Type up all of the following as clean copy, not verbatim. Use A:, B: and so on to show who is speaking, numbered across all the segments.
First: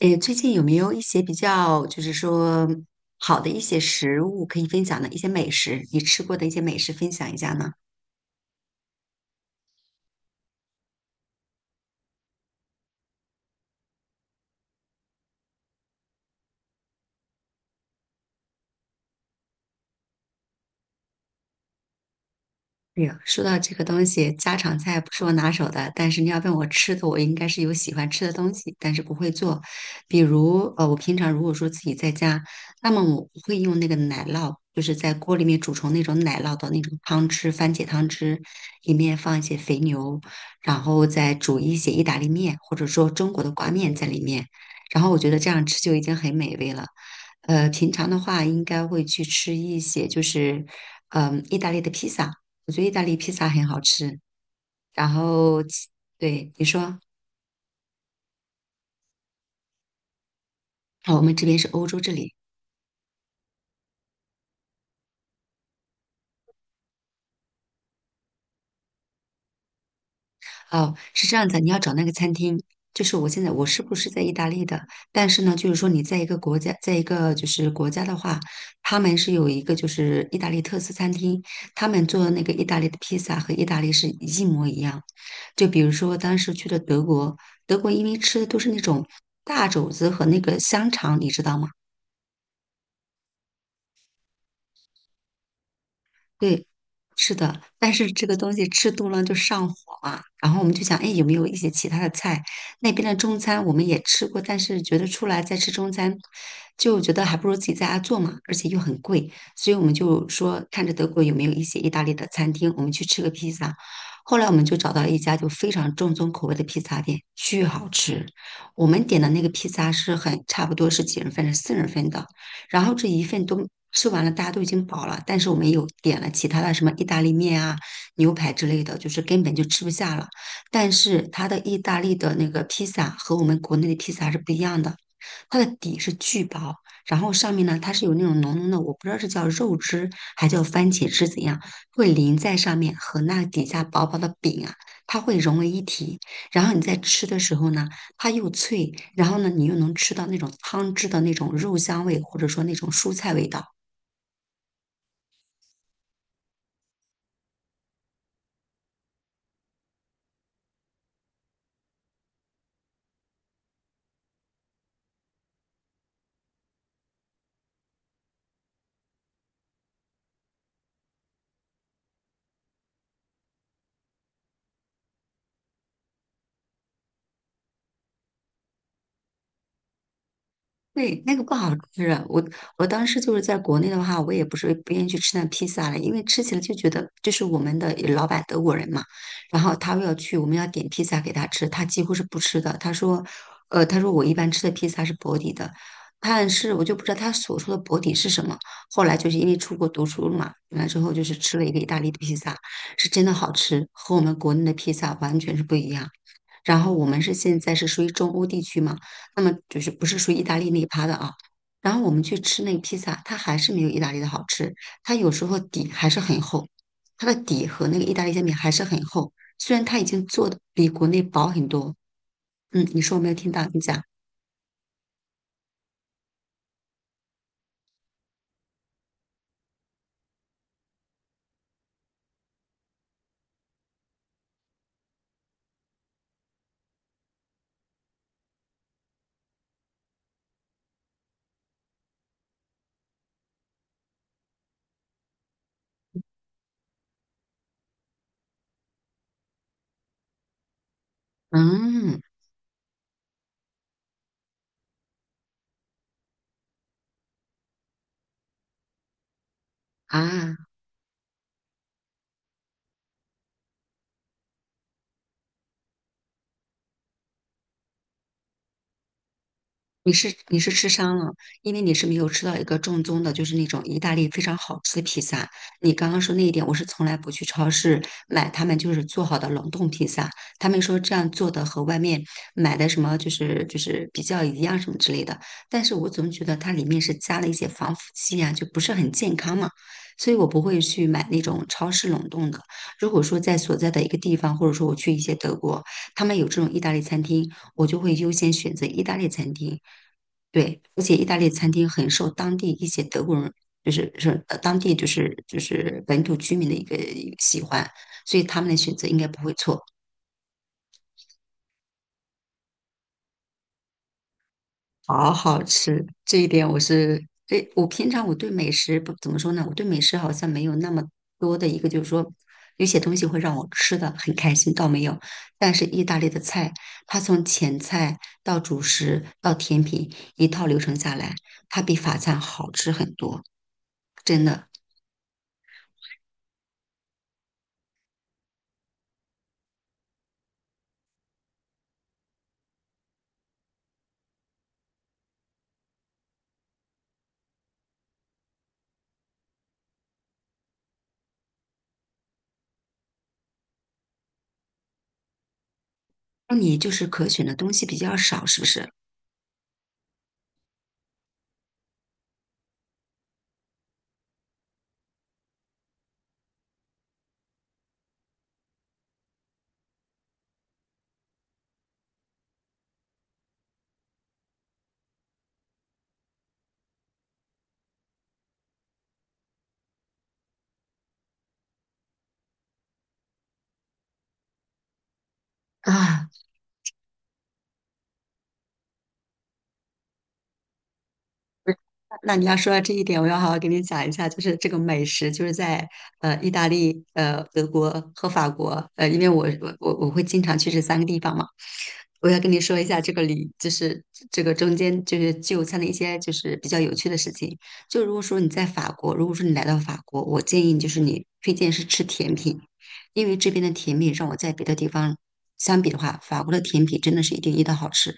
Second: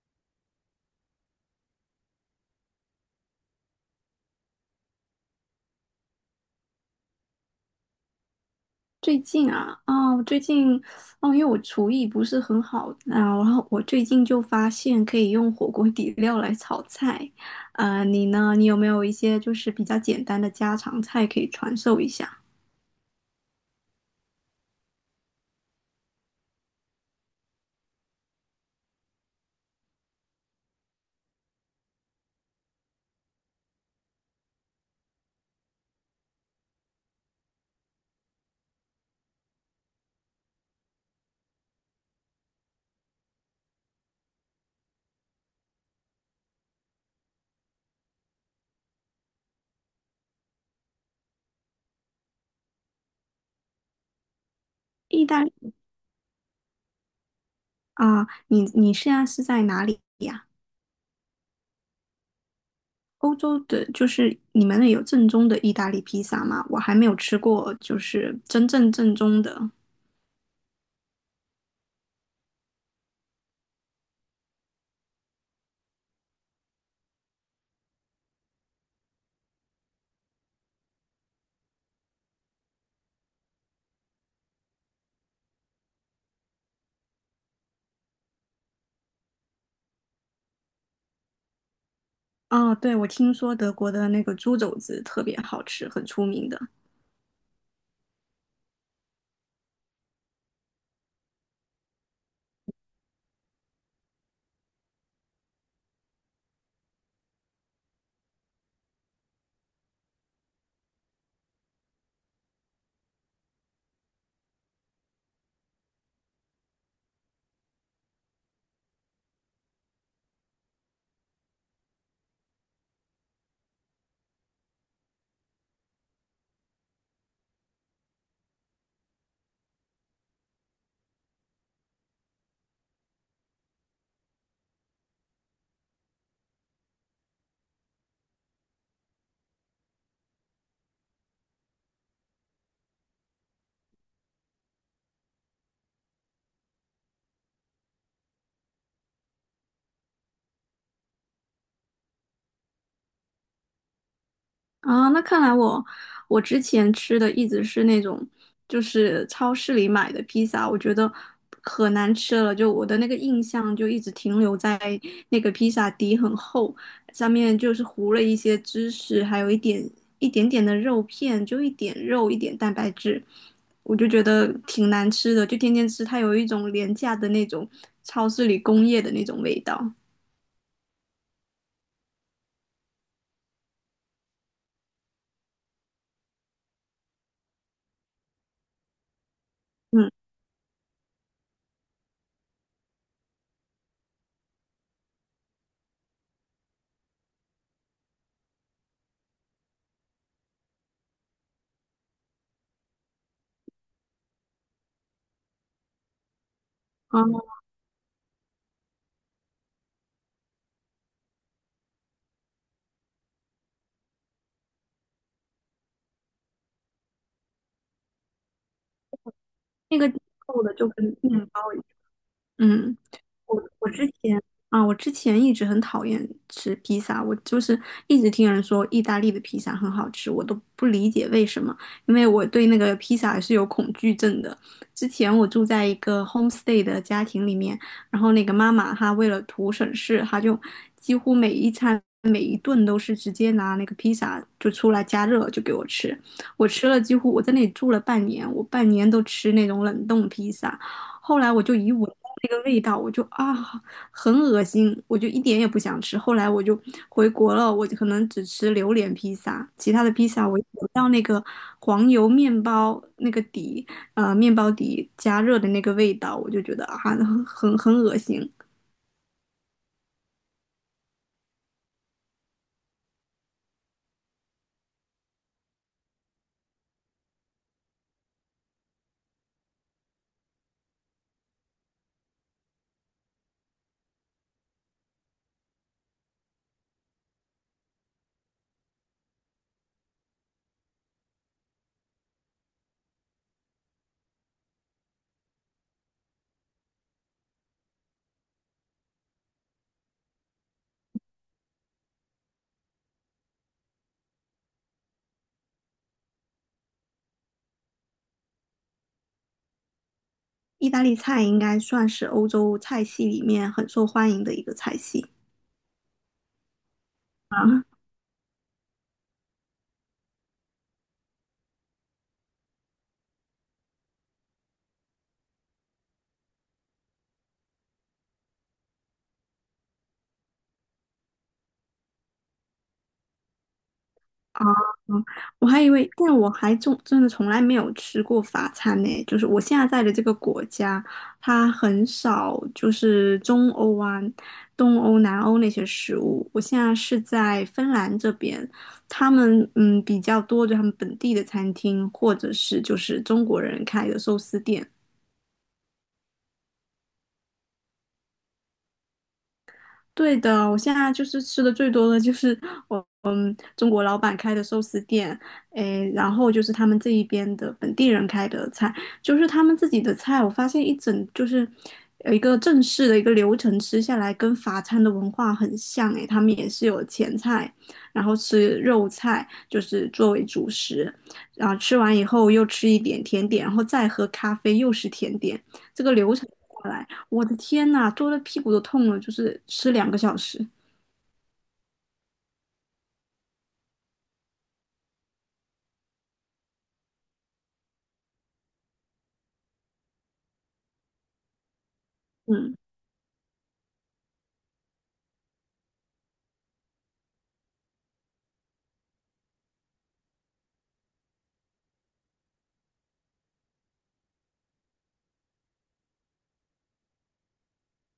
A: 诶，最近有没有一些比较，就是说好的一些食物可以分享的一些美食，你吃过的一些美食分享一下呢？
B: 最近啊，我最近哦，因为我厨艺不是很好啊，然后我最近就发现可以用火锅底料来炒菜。你呢？你有没有一些就是比较简单的家常菜可以传授一下？
A: 哎呀，说到这个东西，家常菜不是我拿手的，但是你要问我吃的，我应该是有喜欢吃的东西，但是不会做。比如，我平常如果说自己在家，那么我会用那个奶酪，就是在锅里面煮成那种奶酪的那种汤汁，番茄汤汁，里面放一些肥牛，然后再煮一些意大利面，或者说中国的挂面在里面，然后我觉得这样吃就已经很美味了。平常的话应该会去吃一些，就是，意大利的披萨。我觉得意大利披萨很好吃。然
B: 意大利。
A: 后对你说，
B: 啊，你现在是在哪里呀？
A: 哦，我们这边是欧洲这里，
B: 欧洲的，就是你们那有正宗的意大利披萨吗？我还没有吃过，就是真正正宗的。
A: 哦，是这样子，你要找那个餐厅，就是我现在我是不是在意大利的？但是呢，就是说你在一个国家，在一个就是国家的话，他们是有一个就是意大利特色餐厅，他们做的那个意大利的披萨和意大利是一模一样。就比如说当时去了德国，德国因为吃的都是那种大肘子和那个香肠，你知道吗？
B: 哦，对，我听说德国的那个猪肘子特别好吃，很出名的。
A: 对，是的，但是这个东西吃多了就上火嘛。然后我们就想，哎，有没有一些其他的菜？那边的中餐我们也吃过，但是觉得出来再吃中餐，就觉得还不如自己在家做嘛，而且又很贵，所以我们就说，看着德国有没有一些意大利的餐厅，我们去吃个披萨。后来我们就找到了一家就非常正宗口味的披萨店，巨好吃。我们点的那个披萨是很差不多是几人份，是四人份的。然后这一份都吃完了，大家都已经饱了，但是我们有点了其他的什么意大利面啊、牛排之类的，就是根本就吃不下了。但是它的意大利的那个披萨和我们国内的披萨是不一样的，它的底是巨薄，然后上面呢它是有那种浓浓的，我不知道是叫肉汁还叫番茄汁怎样，会淋在上面和那底下薄薄的饼啊，它会融为一体。然后你在吃的时候呢，它又脆，然后呢，你又能吃到那种汤汁的那种肉香味，或者说那种蔬菜味道，
B: 啊，那看来我我之前吃的一直是那种，就是超市里买的披萨，我觉得可难吃了。就我的那个印象就一直停留在那个披萨底很厚，上面就是糊了一些芝士，还有一点一点点的肉片，就一点肉一点蛋白质，我就觉得挺难吃的。就天天吃，它有一种廉价的那种超市里工业的那种味道。
A: 对，那个不好吃。我当时就是在国内的话，我也不是不愿意去吃那披萨了，因为吃起来就觉得，就是我们的老板德国人嘛，然后他
B: 嗯，
A: 要去，我们要点披萨给他吃，他几乎是不吃的。他说我一般吃的披萨是薄底的，但是我就不知道他所说的薄底是什么。后来就是因为出国读书了嘛，完了之后就是吃了一个意大利的披萨，是真的好吃，和我们国内的披萨完全是不一样。然后我们
B: 啊，
A: 是现在是属于中欧地区嘛。那么就是不是属于意大利那一趴的啊。然后我们去吃那个披萨，它还是没有意大利的好吃，它有时候底还是很厚，它的底和那个意大利煎饼还是很厚，虽然它
B: 那
A: 已
B: 个
A: 经做的
B: 厚的
A: 比
B: 就
A: 国
B: 跟
A: 内
B: 面
A: 薄很
B: 包一样。
A: 多。
B: 嗯。
A: 你说我没有听
B: 我
A: 到，你
B: 我之
A: 讲，
B: 前啊，我之前一直很讨厌吃披萨，我就是一直听人说意大利的披萨很好吃，我都不理解为什么，因为我对那个披萨是有恐惧症的。之前我住在一个 homestay 的家庭里面，然后那个妈妈她为了图省事，她就几乎每一餐每一顿都是直接拿那个披萨就出来加热就给我吃，我吃了几乎我在那里住了半年，我半年都吃那种冷冻披萨。后来我就一闻
A: 嗯
B: 到那个味道，我就啊，很恶心，我就一点也不想吃。后来我就回国了，我就可能只吃榴莲披萨，其他的披萨
A: 啊。
B: 我一闻到那个黄油面包那个底，面包底加热的那个味道，我就觉得啊，很恶心。
A: 你是吃伤了，因为你是没有吃到一个正宗的，就是那种意大利非常好吃的披萨。你刚刚说那一点，我是从来不去超市买他们就是做好的冷冻披萨，他们说这样做的和外面买的什么就是比较一样什么之类的。但是我总觉得它里面是加了一些防腐剂啊，就不是很健康嘛，所以我不会去买那种超市冷冻的。如果说在所在的一个地方，或者说我去一些德国，他们有这种意大利餐厅。我就会优先选择意大利餐厅。对，而且意大利餐厅很受当地一些德国人，就是是呃当地就是就是本土居民的一个喜欢，所以他们的选择应该不会错。
B: 意大利菜应该算是欧洲菜系里面很受欢迎的一个菜系。
A: 好好吃，这一点我是，诶，我平常我对美食不怎么说呢，我对美食好像没有那么多的一个，就是说有些东西会让我吃的很开心，倒没有。但是意大利的菜，它从前菜到主食到甜品一套流程下来，它比法餐好吃很多，真的。
B: 嗯，我还以为，但我还真的从来没有吃过法餐呢。就是我现在在的这个国家，它很少就是中欧啊、东欧、南欧那些食物。我现在是在芬兰这边，他们嗯比较多，就他们本地的餐厅，或者是就是中国人开的寿司店。
A: 那你就是可选的东西比较少，是不是？
B: 对的，我现在就是吃的最多的就是 我。中国老板开的寿司店，诶，然后就是他们这一边的本地人开的菜，就是他们自己的菜。我发现一整就是有一个正式的一个流程吃下来，跟法餐的文化很像。诶，他们也是有前菜，然后吃肉菜，就是作为主食，然后吃完以后又吃一点甜点，然后再喝咖啡，又是甜点。这个
A: 啊，
B: 流程下来，我的天呐，坐的屁股都痛了，就是吃两个小时。
A: 不是，那你要说到这一点，我要好好给你讲一下，就是这个美食，就是在意大利、德国和法国，因为我会经常去这三个地方嘛，我要跟你说
B: 嗯
A: 一下这个里，就是这个中间就是就餐的一些就是比较有趣的事情。就如果说你在法国，如果说你来到法国，我建议就是你推荐是吃甜品，因为这边的甜品让我在别的地方相比的话，法国的甜品真的是一点一的好吃。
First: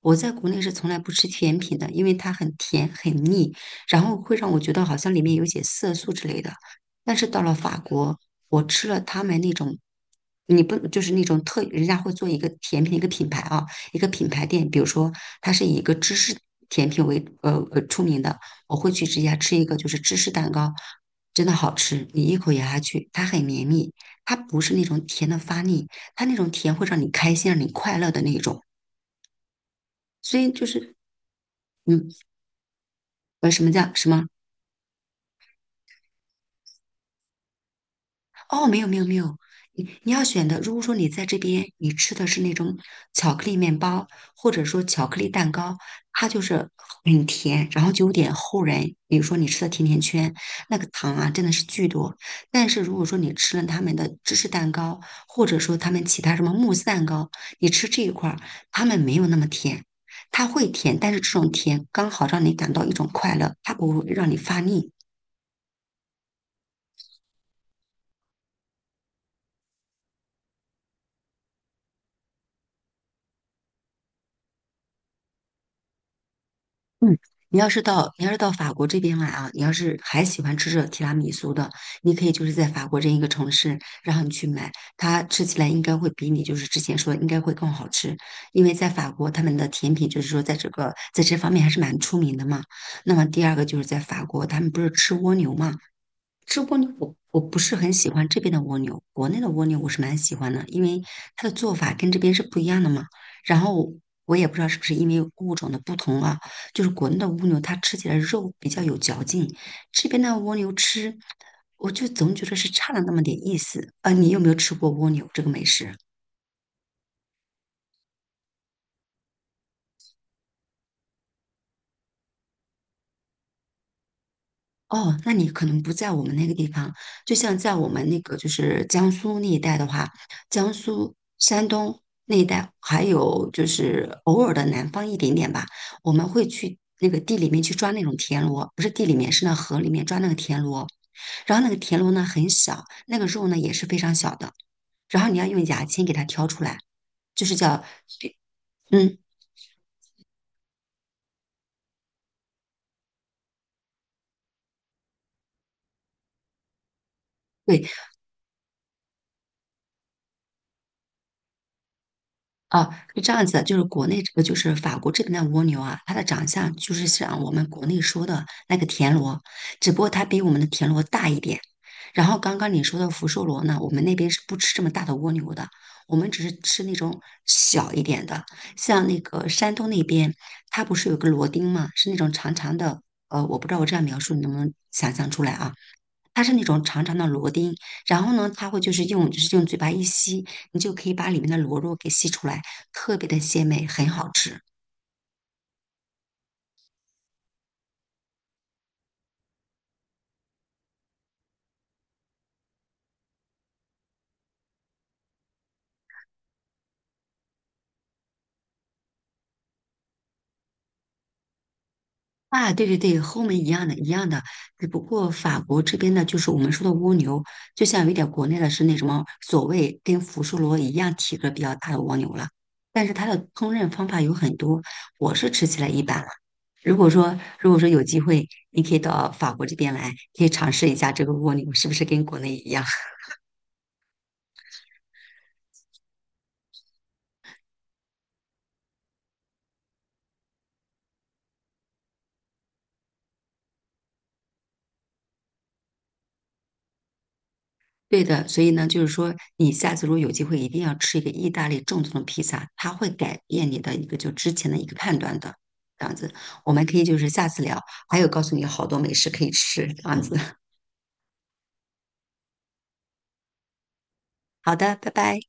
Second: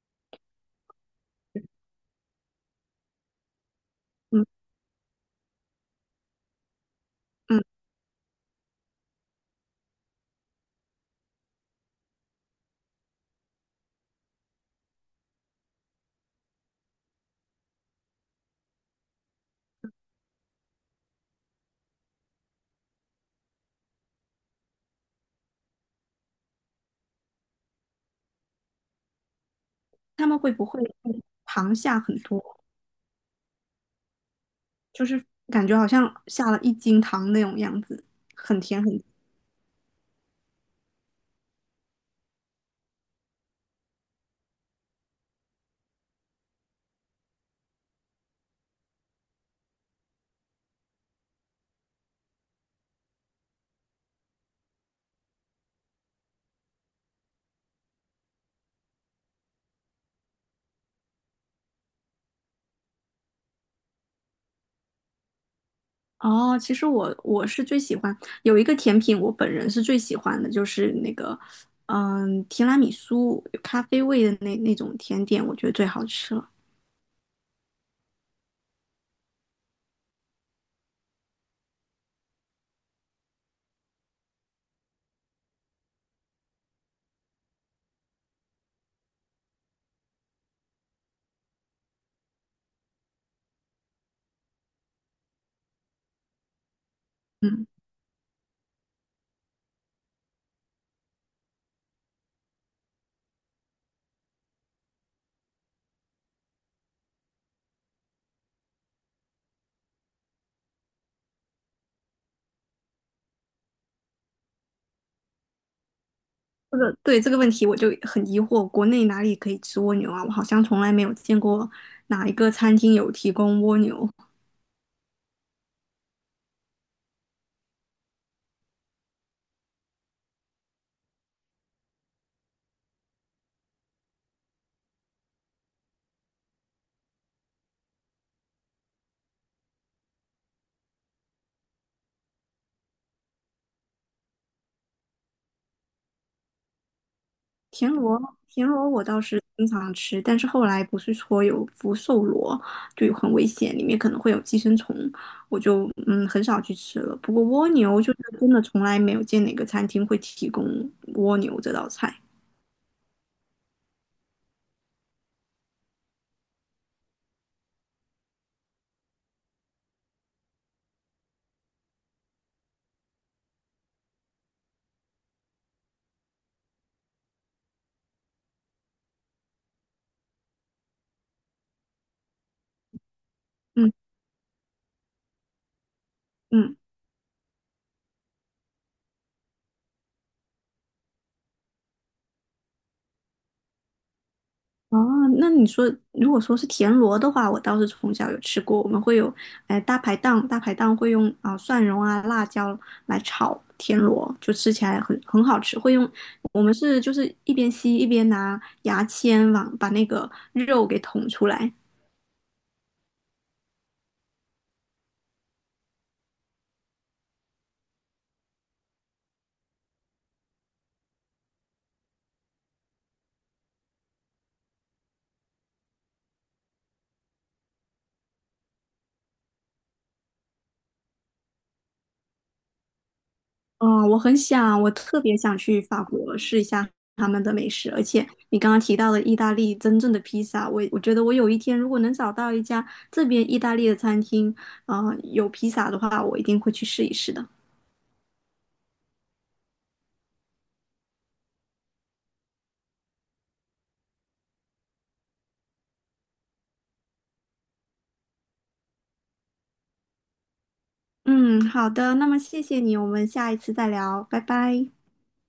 A: 我在国内是从来不吃甜品的，因为它很甜很腻，然后会
B: 嗯。
A: 让我
B: 嗯
A: 觉得好像里面有些色素之类的。但是到了法国，我吃了他们那种，你不就是那种特，人家会做一个甜品的一个品牌啊，一个品牌店，比如说它是以一个芝士甜品为出名的，我会去直接吃一个就是芝士蛋糕，真的好吃，你一口咬下去，它很绵密，它不是那种甜的发腻，它那种甜会让你开心，让你快乐的那种。
B: 他
A: 所
B: 们
A: 以
B: 会
A: 就
B: 不会
A: 是
B: 糖下
A: 嗯，
B: 很多？
A: 什么叫什么？
B: 就是感觉好像下了一斤糖那种样子，很
A: 哦，没
B: 甜
A: 有
B: 很
A: 没有没
B: 甜。
A: 有，你要选的，如果说你在这边你吃的是那种巧克力面包，或者说巧克力蛋糕，它就是很甜，然后就有点齁人。比如说你吃的甜甜圈，那个糖啊真的是巨多。但是如果说你吃了他们的芝士蛋糕，或者说他们其他什么慕斯蛋糕，你吃这一块儿，他们没有那么甜。它会甜，但是这种甜刚好让你感到一种快乐，它不会让你发腻。
B: 哦，其实我是最喜欢有一个甜品，我本人是最喜欢的，就是那个提拉米苏有咖啡味的那种甜点，我觉得最好吃了。
A: 嗯，你要是到法国这边来啊，你要是还喜欢吃这提拉米苏的，你可以就是在法国这一个城市，然后你去买，它吃起来应该会比你就是之前说的应该会更好吃，因为在法国他们的甜品就是说在这个在这方面还是蛮出名的嘛。那么第二个就是在法国，他们不是吃蜗牛嘛，吃蜗牛我不
B: 嗯，
A: 是很喜欢这边的蜗牛，国内的蜗牛我是蛮喜欢的，因为它的做法跟这边是不一样的嘛。然后我也不知道是不是因为物种的不同啊，就是国内的蜗牛它吃起来肉比较有嚼劲，这边的蜗牛吃我就总觉得是差了那么点意思。你有没有吃过蜗牛这个美食？
B: 这个对这个问题我就很疑惑，国内哪里可以吃蜗牛啊？我好像从来没有见过哪一个餐厅有提供蜗牛。
A: 哦，那你可能不在我们那个地方，就像在我们那个就是江苏那一带的话，江苏、山东那一带，还有就是偶尔的南方一点点吧，我们会去那个地里面去抓那种田螺，不是地里面，是那河里面抓那个田螺，然后那个田螺呢很小，那个肉呢也是非常小的，然后你要用牙签给它挑出来，就是叫，
B: 田螺，田螺我
A: 嗯，
B: 倒是经常吃，但是后来不是说有福寿螺，就有很危险，里面可能会有寄生虫，我就很少去吃了。不过蜗
A: 对，
B: 牛就是真的从来没有见哪个餐厅会提供蜗牛这道菜。
A: 啊，是这样子的，就是国内这个就是法国这边的蜗牛啊，它的长相就是像我们国内说的那个田螺，只不过它比我们的田螺大一点。然后刚刚你说的福寿螺呢，我们那边是不吃这么大的蜗牛的，我们只是吃那种小一点的。像那个山东那边，它不是有个螺钉吗？是那种长长的，我不知道我这样
B: 嗯
A: 描述你能不能想象出来啊？它是那
B: 嗯。
A: 种长长的螺钉，然后呢，它会就是用嘴巴一吸，你就可以把里面的螺肉给吸出来，特别的鲜美，很好吃。
B: 哦，那你说，如果说是田螺的话，我倒是从小有吃过。我们会有，哎，大排档，大排档会用啊、蒜蓉啊、辣椒来炒田螺，就吃起来很好吃。会用，我们是就是一边吸一边拿牙签往把那个肉给捅出来。
A: 啊，对对对，和我们一样的，一样的，只不过法国这边的就是我们说的蜗牛，就像有点国内的是那什么所谓跟福寿螺一样体格比较大的蜗牛了，但是它的烹饪方法有很多，我是吃起来一般了。如果说有机会，你可以到法国这边来，可以尝试一下这个蜗牛是不是跟国内一样。
B: 哦，我很想，我特别想去法国试一下他们的美食，而且你刚刚提到的意大利真正的披萨，我觉得我有一天如果能找到一家这边意大利的餐厅，啊，有披萨的话，我一定会去试一试的。
A: 对的，所以呢，就是说，你下次如果有机会，一定要吃一个意大利正宗的披萨，它会改变你的一个就之前的一个判断的。这样子，我们可以就是下次聊，还有告诉你好多美食可以吃，这样子。
B: 嗯，好的，那么谢谢你，我们下一次再聊，拜
A: 好
B: 拜。
A: 的，拜拜。